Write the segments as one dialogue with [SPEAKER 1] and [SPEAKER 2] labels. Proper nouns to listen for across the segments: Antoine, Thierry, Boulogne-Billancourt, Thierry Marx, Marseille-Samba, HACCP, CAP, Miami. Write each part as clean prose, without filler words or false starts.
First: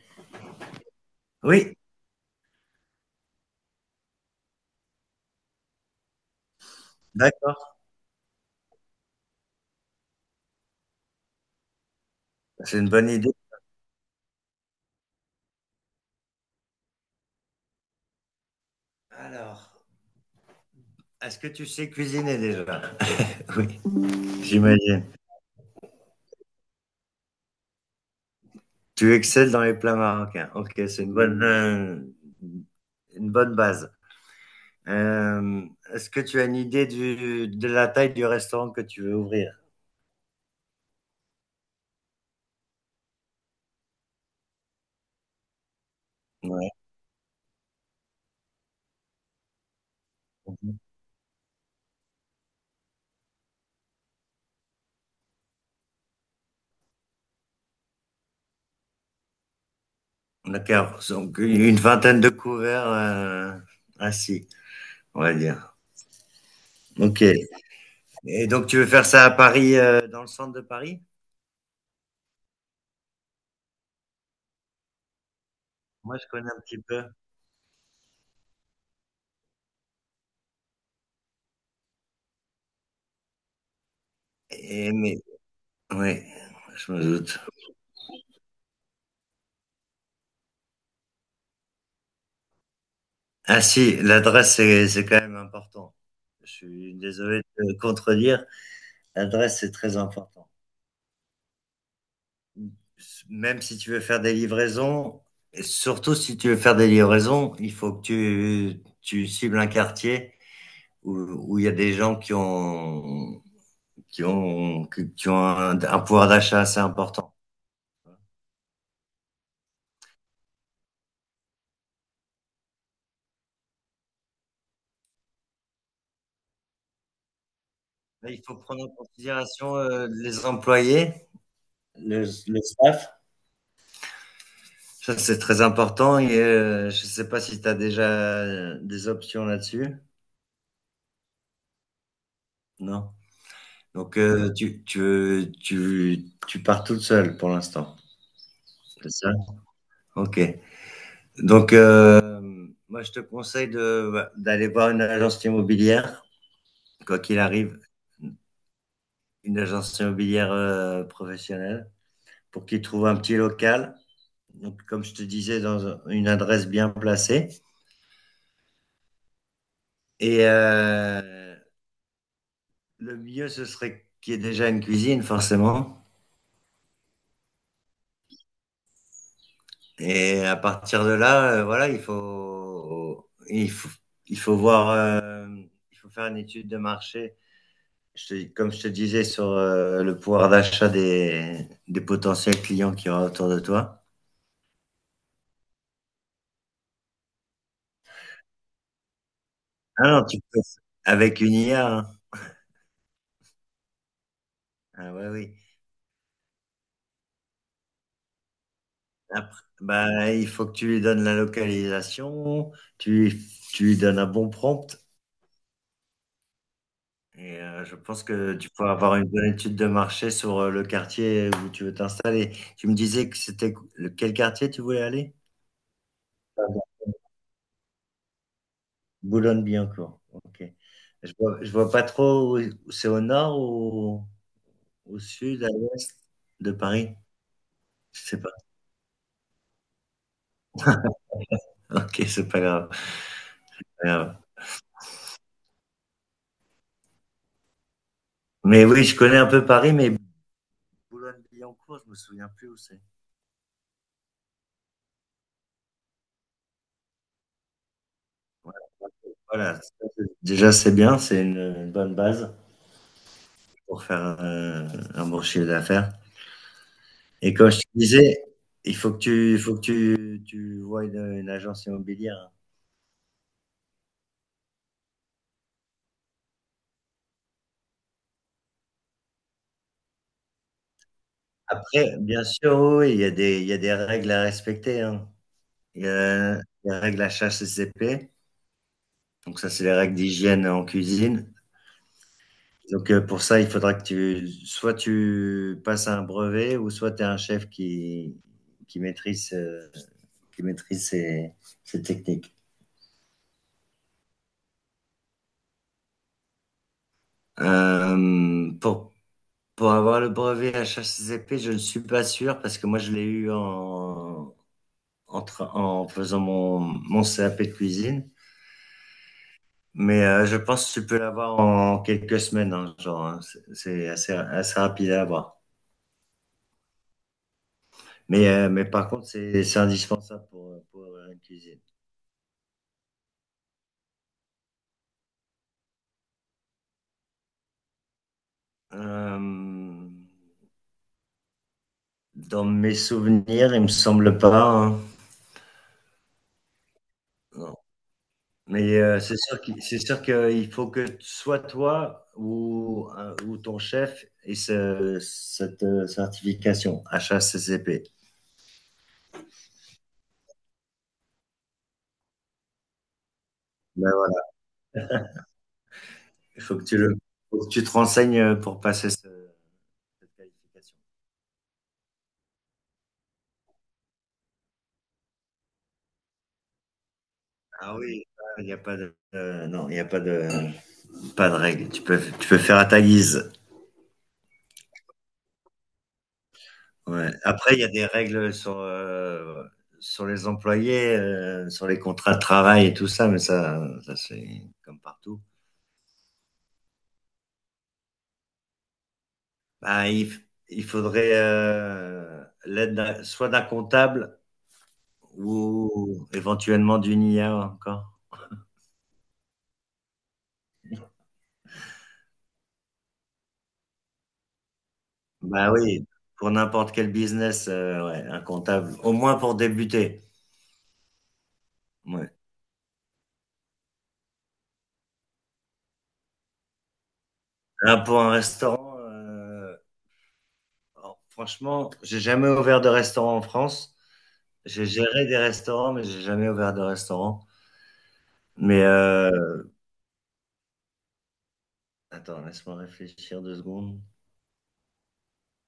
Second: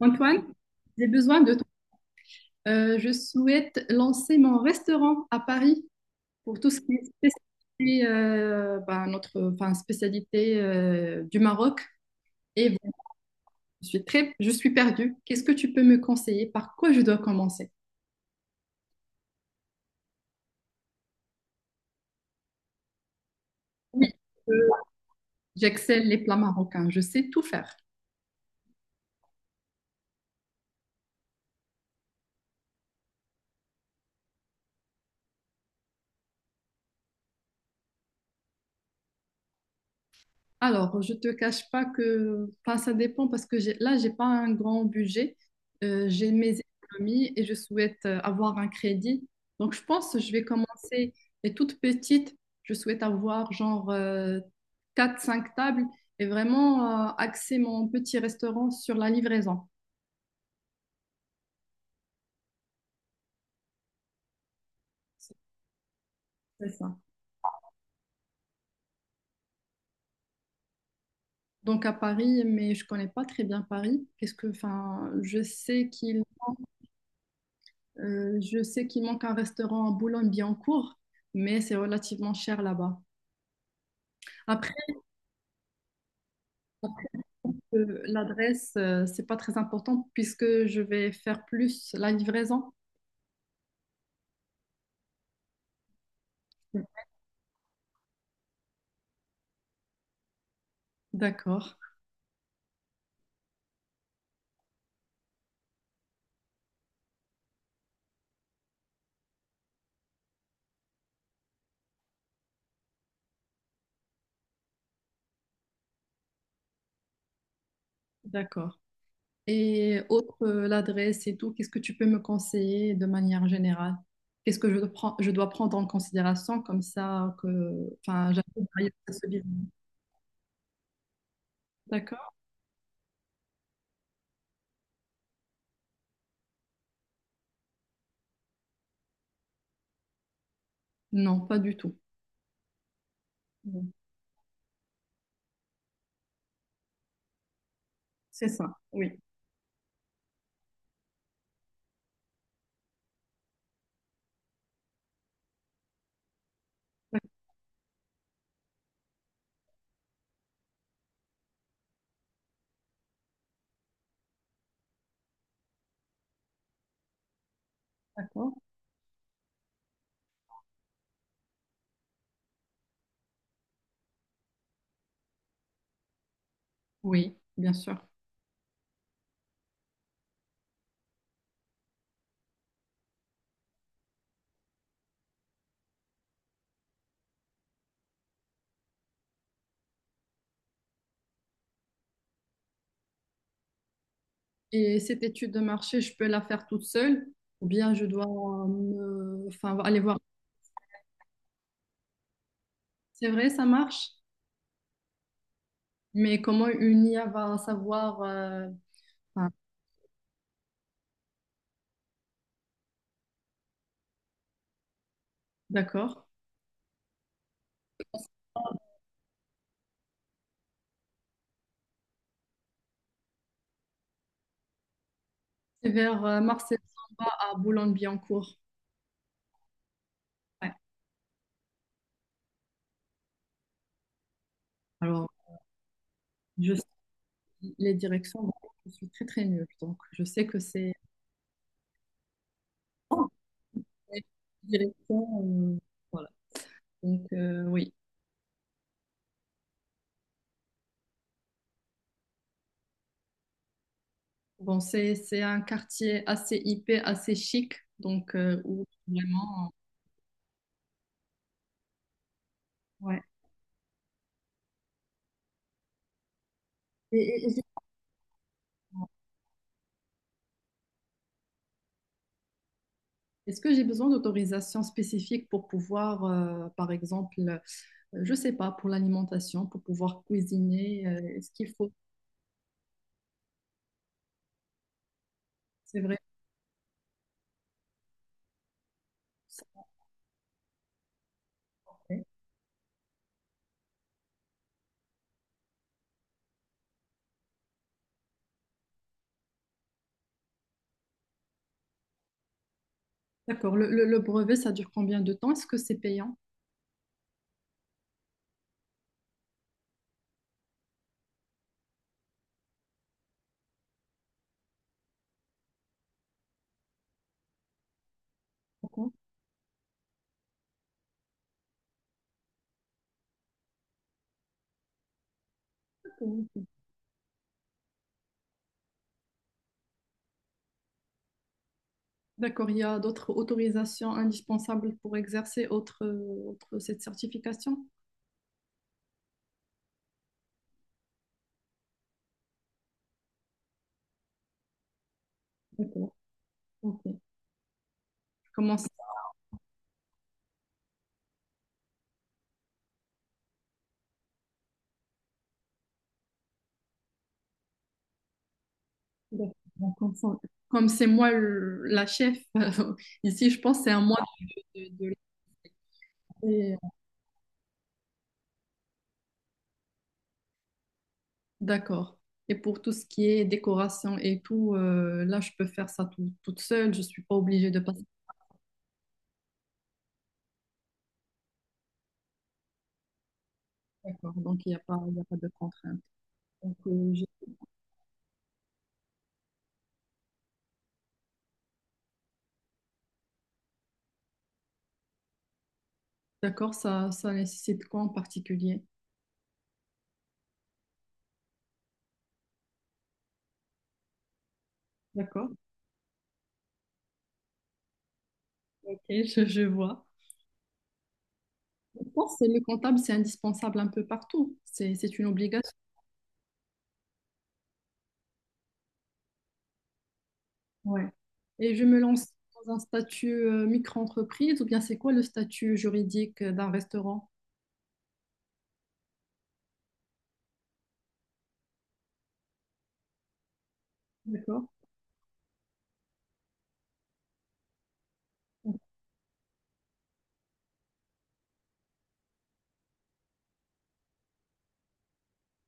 [SPEAKER 1] Antoine, j'ai besoin de toi.
[SPEAKER 2] Oui,
[SPEAKER 1] Je souhaite lancer mon restaurant à Paris pour tout ce qui est
[SPEAKER 2] d'accord,
[SPEAKER 1] spécialité, ben, notre, enfin, spécialité du Maroc. Et
[SPEAKER 2] c'est une
[SPEAKER 1] bon,
[SPEAKER 2] bonne idée.
[SPEAKER 1] je suis perdue. Qu'est-ce que tu peux me conseiller? Par quoi je dois commencer?
[SPEAKER 2] Alors, est-ce que tu sais cuisiner déjà? Oui,
[SPEAKER 1] Oui, euh,
[SPEAKER 2] j'imagine.
[SPEAKER 1] j'excelle les plats marocains. Je sais tout faire.
[SPEAKER 2] Tu excelles dans les plats marocains. Ok, c'est une bonne base. Euh, est-ce que tu as une idée du, de la taille du restaurant que tu veux ouvrir?
[SPEAKER 1] Alors, je te cache pas que, enfin, ça dépend parce que j'ai pas un grand budget. J'ai mes
[SPEAKER 2] Ouais.
[SPEAKER 1] économies et je souhaite avoir un crédit. Donc, je pense que je vais commencer. Et toute petite, je souhaite avoir genre quatre, cinq tables et vraiment axer mon petit restaurant sur la livraison.
[SPEAKER 2] D'accord, donc une vingtaine de couverts assis, on va dire.
[SPEAKER 1] C'est ça.
[SPEAKER 2] Ok. Et donc tu veux faire ça à Paris, dans le centre de Paris?
[SPEAKER 1] Donc, à Paris, mais je connais pas très bien Paris. Qu'est-ce que, enfin, je sais
[SPEAKER 2] Moi,
[SPEAKER 1] qu'il
[SPEAKER 2] je connais un petit peu.
[SPEAKER 1] Euh, je sais qu'il manque un restaurant à Boulogne-Billancourt, mais c'est relativement cher là-bas. Après,
[SPEAKER 2] Et, mais, oui, je me doute.
[SPEAKER 1] l'adresse, c'est pas très important puisque je vais faire plus la livraison.
[SPEAKER 2] Ah si, l'adresse, c'est quand même important. Je suis désolé de te contredire, l'adresse, c'est très important.
[SPEAKER 1] D'accord,
[SPEAKER 2] Même si tu veux faire des livraisons, et surtout si tu veux faire des livraisons, il faut que tu cibles un quartier où, où il y a des gens qui ont, qui ont, qui ont un pouvoir d'achat assez important.
[SPEAKER 1] d'accord. Et autre, l'adresse et tout, qu'est-ce que tu peux me conseiller de manière générale? Qu'est-ce que je dois prendre en considération comme ça que, enfin,
[SPEAKER 2] Mais il faut
[SPEAKER 1] j'arrive à
[SPEAKER 2] prendre
[SPEAKER 1] y
[SPEAKER 2] en
[SPEAKER 1] aller.
[SPEAKER 2] considération les employés, le,
[SPEAKER 1] D'accord?
[SPEAKER 2] le staff. Ça, c'est très important et je sais pas si tu as déjà des options là-dessus.
[SPEAKER 1] Non, pas du tout.
[SPEAKER 2] Non.
[SPEAKER 1] Non.
[SPEAKER 2] Donc, tu pars toute seule pour l'instant.
[SPEAKER 1] C'est ça,
[SPEAKER 2] C'est
[SPEAKER 1] oui.
[SPEAKER 2] ça? OK. Donc, moi, je te conseille de, bah, d'aller voir une agence immobilière, quoi qu'il arrive, une agence immobilière professionnelle, pour qu'ils trouvent un petit local. Donc, comme je te disais, dans une adresse bien placée.
[SPEAKER 1] D'accord?
[SPEAKER 2] Et, le mieux, ce serait qu'il y ait déjà une cuisine, forcément.
[SPEAKER 1] Oui, bien sûr.
[SPEAKER 2] Et à partir de là, voilà, il faut voir, il faut faire une étude de marché. Comme je te disais sur le pouvoir d'achat des potentiels clients qu'il y aura autour de toi.
[SPEAKER 1] Et cette étude de marché, je peux la faire toute seule ou bien je dois enfin, aller
[SPEAKER 2] Ah
[SPEAKER 1] voir.
[SPEAKER 2] non, tu peux, avec une IA, hein.
[SPEAKER 1] C'est vrai, ça marche,
[SPEAKER 2] Ah ouais, oui.
[SPEAKER 1] mais comment une IA va savoir enfin,
[SPEAKER 2] Après, bah, il faut que tu lui donnes la localisation, tu lui donnes un bon prompt.
[SPEAKER 1] d'accord.
[SPEAKER 2] Et je pense que tu peux avoir une bonne étude de marché sur le quartier où tu veux t'installer. Tu me disais que c'était quel quartier tu voulais aller?
[SPEAKER 1] C'est vers
[SPEAKER 2] Pardon.
[SPEAKER 1] Marseille-Samba à Boulogne-Billancourt.
[SPEAKER 2] Boulogne-Billancourt. Ok.
[SPEAKER 1] Ouais.
[SPEAKER 2] Je vois pas trop où, où c'est au nord ou au
[SPEAKER 1] Alors,
[SPEAKER 2] sud, à l'ouest de
[SPEAKER 1] je sais
[SPEAKER 2] Paris.
[SPEAKER 1] les
[SPEAKER 2] Je
[SPEAKER 1] directions,
[SPEAKER 2] sais pas.
[SPEAKER 1] vraiment, je suis très très nulle. Donc, je sais que c'est
[SPEAKER 2] Ok, c'est pas grave.
[SPEAKER 1] oh,
[SPEAKER 2] Pas
[SPEAKER 1] les
[SPEAKER 2] grave.
[SPEAKER 1] directions. euh, voilà. Donc, oui.
[SPEAKER 2] Mais oui, je connais un peu Paris, mais Boulogne-Billancourt, je me souviens plus où c'est.
[SPEAKER 1] Bon, c'est un quartier assez hippé, assez chic. Donc,
[SPEAKER 2] Voilà.
[SPEAKER 1] où vraiment.
[SPEAKER 2] Voilà. Ça, déjà, c'est bien, c'est une bonne base
[SPEAKER 1] Ouais.
[SPEAKER 2] pour faire un bon chiffre d'affaires.
[SPEAKER 1] Et, et-
[SPEAKER 2] Et
[SPEAKER 1] et-
[SPEAKER 2] comme je te disais, il faut que tu voies une agence immobilière, hein.
[SPEAKER 1] est-ce que j'ai besoin d'autorisation spécifique pour pouvoir, par exemple, je ne sais pas, pour l'alimentation, pour pouvoir cuisiner, est-ce qu'il faut,
[SPEAKER 2] Après, bien sûr, oui, oui, il y a des règles à respecter, hein.
[SPEAKER 1] c'est
[SPEAKER 2] Il y
[SPEAKER 1] vrai,
[SPEAKER 2] a les règles HACCP, donc
[SPEAKER 1] ça,
[SPEAKER 2] ça, c'est les règles d'hygiène en cuisine.
[SPEAKER 1] ouais.
[SPEAKER 2] Donc pour ça, il faudra que tu soit tu passes un brevet ou soit tu as un chef qui maîtrise, qui maîtrise ces techniques.
[SPEAKER 1] D'accord. Le brevet, ça dure combien de temps? Est-ce que c'est payant?
[SPEAKER 2] Hem, pour avoir le brevet HACCP, je ne suis pas sûr parce que moi je l'ai eu en faisant mon CAP de cuisine.
[SPEAKER 1] Par contre
[SPEAKER 2] Mais je pense que tu peux l'avoir en quelques semaines, hein, genre, hein. C'est c'est assez, assez rapide à avoir.
[SPEAKER 1] ou-
[SPEAKER 2] Mais par contre, c'est indispensable pour avoir une cuisine.
[SPEAKER 1] d'accord. Il y a d'autres autorisations indispensables pour exercer cette certification?
[SPEAKER 2] Euh, dans mes souvenirs, il me semble pas.
[SPEAKER 1] D'accord. Ok. Je
[SPEAKER 2] Hein.
[SPEAKER 1] commence.
[SPEAKER 2] Mais c'est sûr c'est sûr qu'il faut que soit toi ou ton chef ait cette certification HACCP.
[SPEAKER 1] D'accord. Bon, comme c'est moi la chef, ici, je pense que c'est à
[SPEAKER 2] Ben
[SPEAKER 1] moi
[SPEAKER 2] ouais,
[SPEAKER 1] de
[SPEAKER 2] Il faut
[SPEAKER 1] lancer.
[SPEAKER 2] que tu le, faut que tu te renseignes pour passer cette qualification.
[SPEAKER 1] D'accord. Et pour tout ce qui est décoration et tout, là, je peux faire ça toute seule. Je ne suis pas obligée de
[SPEAKER 2] Ah
[SPEAKER 1] passer.
[SPEAKER 2] oui, il n'y a pas de, non, il n'y a pas de, pas de règles. Tu peux faire à ta guise.
[SPEAKER 1] D'accord. Donc, il n'y a pas, il y a pas de contrainte. Donc.
[SPEAKER 2] Ouais. Après, il y a des règles sur, sur les employés, sur les contrats de travail et tout ça, mais ça c'est comme partout.
[SPEAKER 1] D'accord, ça nécessite quoi en particulier?
[SPEAKER 2] Ben, il, f- il faudrait l'aide soit d'un comptable
[SPEAKER 1] D'accord.
[SPEAKER 2] ou éventuellement d'une IA encore.
[SPEAKER 1] Ok, je vois. Je pense que le comptable, c'est indispensable un peu partout. C'est une
[SPEAKER 2] Bah
[SPEAKER 1] obligation.
[SPEAKER 2] oui, pour n'importe quel business, ouais, un comptable, au moins pour débuter.
[SPEAKER 1] Ouais. Et je me lance
[SPEAKER 2] Ouais.
[SPEAKER 1] dans un statut micro-entreprise ou bien c'est quoi le statut juridique d'un restaurant?
[SPEAKER 2] Là, pour un restaurant, alors, franchement, j'ai jamais ouvert de restaurant en France.
[SPEAKER 1] D'accord.
[SPEAKER 2] J'ai géré des restaurants, mais j'ai jamais ouvert de restaurant. Mais attends, laisse-moi réfléchir 2 secondes.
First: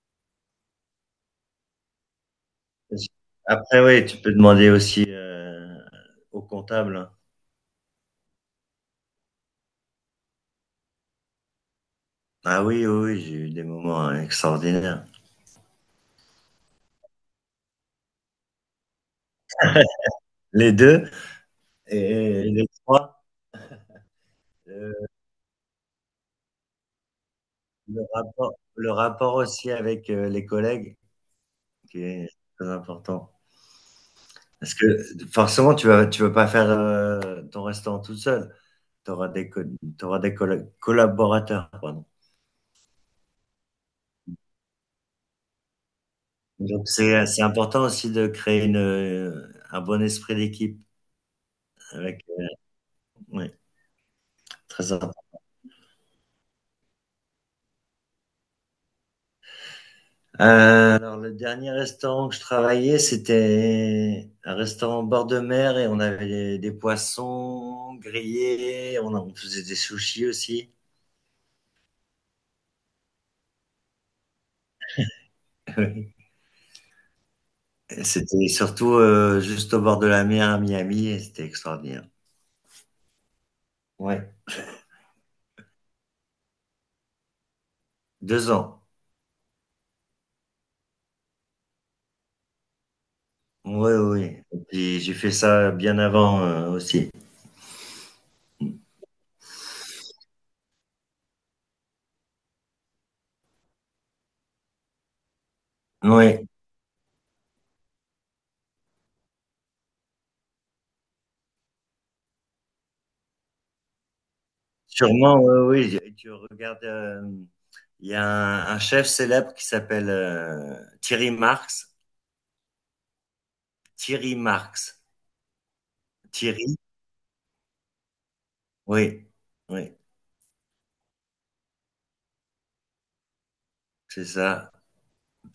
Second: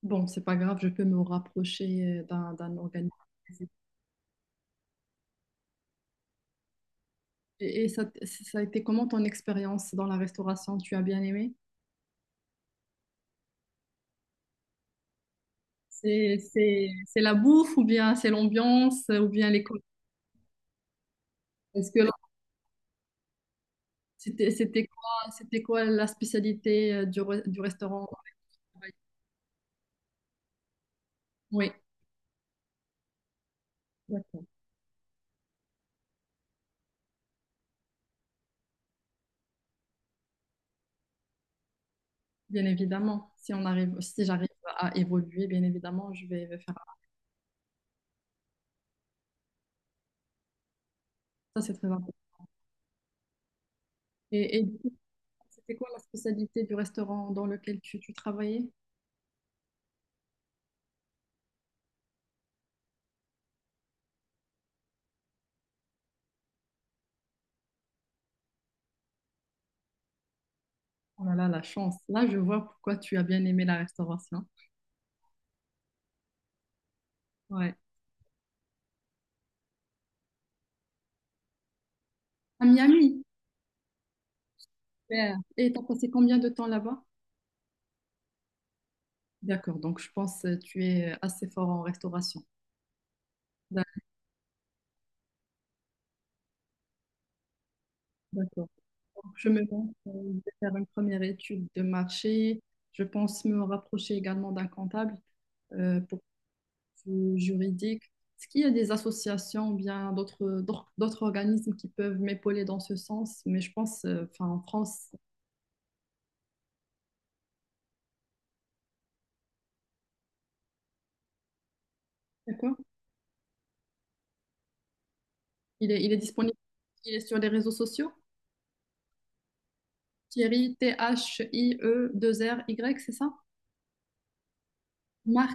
[SPEAKER 1] Bon, c'est pas grave, je peux me rapprocher d'un organisme.
[SPEAKER 2] Après, oui, tu peux demander aussi au comptable, hein.
[SPEAKER 1] Et ça, ça a été comment ton expérience dans la restauration? Tu as bien aimé?
[SPEAKER 2] Ah oui, oui, oui, j'ai eu des moments extraordinaires.
[SPEAKER 1] C'est la bouffe ou bien c'est l'ambiance ou bien les collègues?
[SPEAKER 2] Les deux
[SPEAKER 1] Est-ce que là,
[SPEAKER 2] et les trois.
[SPEAKER 1] c'était, c'était
[SPEAKER 2] euh,
[SPEAKER 1] quoi, c'était quoi la spécialité du restaurant?
[SPEAKER 2] le rapport aussi avec les collègues
[SPEAKER 1] Oui,
[SPEAKER 2] qui est très important.
[SPEAKER 1] d'accord.
[SPEAKER 2] Parce que forcément, tu vas pas faire ton restaurant tout seul. Tu auras des, co- t'auras des collaborateurs, pardon.
[SPEAKER 1] Bien évidemment, si on arrive, si j'arrive à évoluer, bien évidemment, je vais faire
[SPEAKER 2] Donc c'est important aussi de créer une, un bon esprit d'équipe
[SPEAKER 1] ça, c'est très important.
[SPEAKER 2] avec. Oui,
[SPEAKER 1] Et du coup,
[SPEAKER 2] très important.
[SPEAKER 1] c'était quoi la spécialité du restaurant dans lequel tu travaillais?
[SPEAKER 2] Alors, le dernier restaurant que je travaillais, c'était un restaurant au bord de mer et on avait des poissons grillés, on faisait des sushis aussi.
[SPEAKER 1] Oh là là, la chance. Là, je vois pourquoi tu as bien aimé la restauration.
[SPEAKER 2] Oui.
[SPEAKER 1] Ouais.
[SPEAKER 2] Et c'était surtout juste au bord de la mer à Miami et c'était extraordinaire.
[SPEAKER 1] À Miami.
[SPEAKER 2] Ouais,
[SPEAKER 1] Super. Et t'as passé combien de temps là-bas?
[SPEAKER 2] 2 ans.
[SPEAKER 1] D'accord, donc je pense que tu es assez fort en restauration.
[SPEAKER 2] Oui,
[SPEAKER 1] D'ac-
[SPEAKER 2] oui. Et puis j'ai fait ça bien avant aussi.
[SPEAKER 1] D'accord. Donc, je me lance, je vais faire une première étude de marché. Je pense me rapprocher également d'un comptable pour
[SPEAKER 2] Oui,
[SPEAKER 1] le juridique. Est-ce qu'il y a des associations ou bien d'autres organismes qui peuvent m'épauler dans ce sens? Mais je pense, enfin, en France,
[SPEAKER 2] sûrement, oui, oui. Et tu regardes, il y a un chef célèbre qui s'appelle Thierry Marx.
[SPEAKER 1] d'accord,
[SPEAKER 2] Thierry Marx.
[SPEAKER 1] il est disponible,
[SPEAKER 2] Thierry,
[SPEAKER 1] il est sur les réseaux sociaux.
[SPEAKER 2] oui, oui,
[SPEAKER 1] Thierry, T-H-I-E-2-R-Y, c'est ça?
[SPEAKER 2] c'est ça.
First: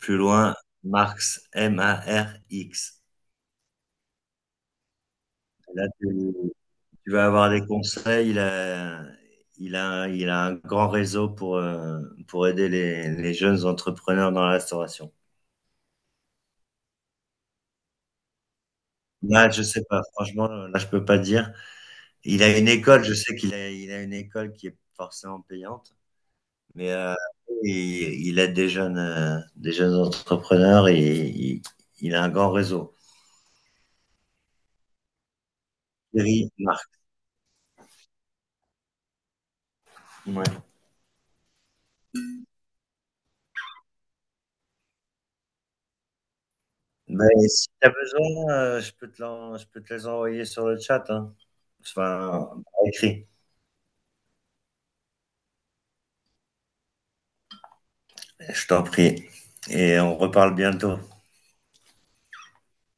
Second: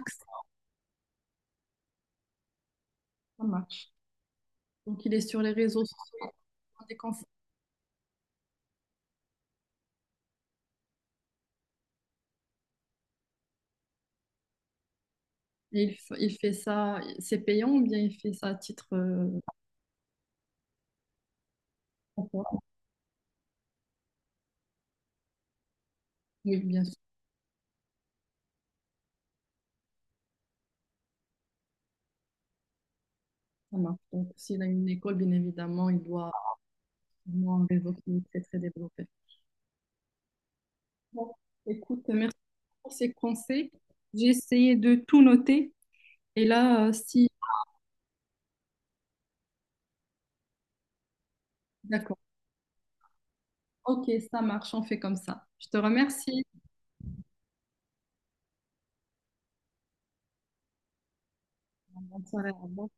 [SPEAKER 2] Plus loin, Marx, Marx.
[SPEAKER 1] ça marche. Donc, il est sur les réseaux
[SPEAKER 2] Là,
[SPEAKER 1] sociaux des
[SPEAKER 2] tu vas
[SPEAKER 1] conférences.
[SPEAKER 2] avoir des conseils. Il a un grand réseau pour aider les jeunes entrepreneurs dans la restauration.
[SPEAKER 1] Et il fait ça, c'est payant ou bien il fait ça à titre
[SPEAKER 2] Là, je sais pas. Franchement, là, je peux pas dire. Il a
[SPEAKER 1] emploi?
[SPEAKER 2] une école. Je sais il a une école qui est forcément payante,
[SPEAKER 1] Oui, bien
[SPEAKER 2] mais
[SPEAKER 1] sûr,
[SPEAKER 2] il, il aide des jeunes entrepreneurs et il a un grand réseau.
[SPEAKER 1] ça marche. Donc, s'il a une école, bien évidemment, il doit
[SPEAKER 2] Thierry, Marx.
[SPEAKER 1] avoir un réseau qui est très, très développé.
[SPEAKER 2] Ouais.
[SPEAKER 1] Bon, écoute, merci pour ces conseils. J'ai essayé de tout noter. Et là, si,
[SPEAKER 2] Ben, si tu as besoin, je peux je peux te les envoyer sur le chat, hein.
[SPEAKER 1] d'accord.
[SPEAKER 2] Enfin, par écrit,
[SPEAKER 1] Ok, ça marche, on fait comme ça. Je te remercie.
[SPEAKER 2] je t'en prie. Et on reparle bientôt.
[SPEAKER 1] Bonne soirée. Au revoir.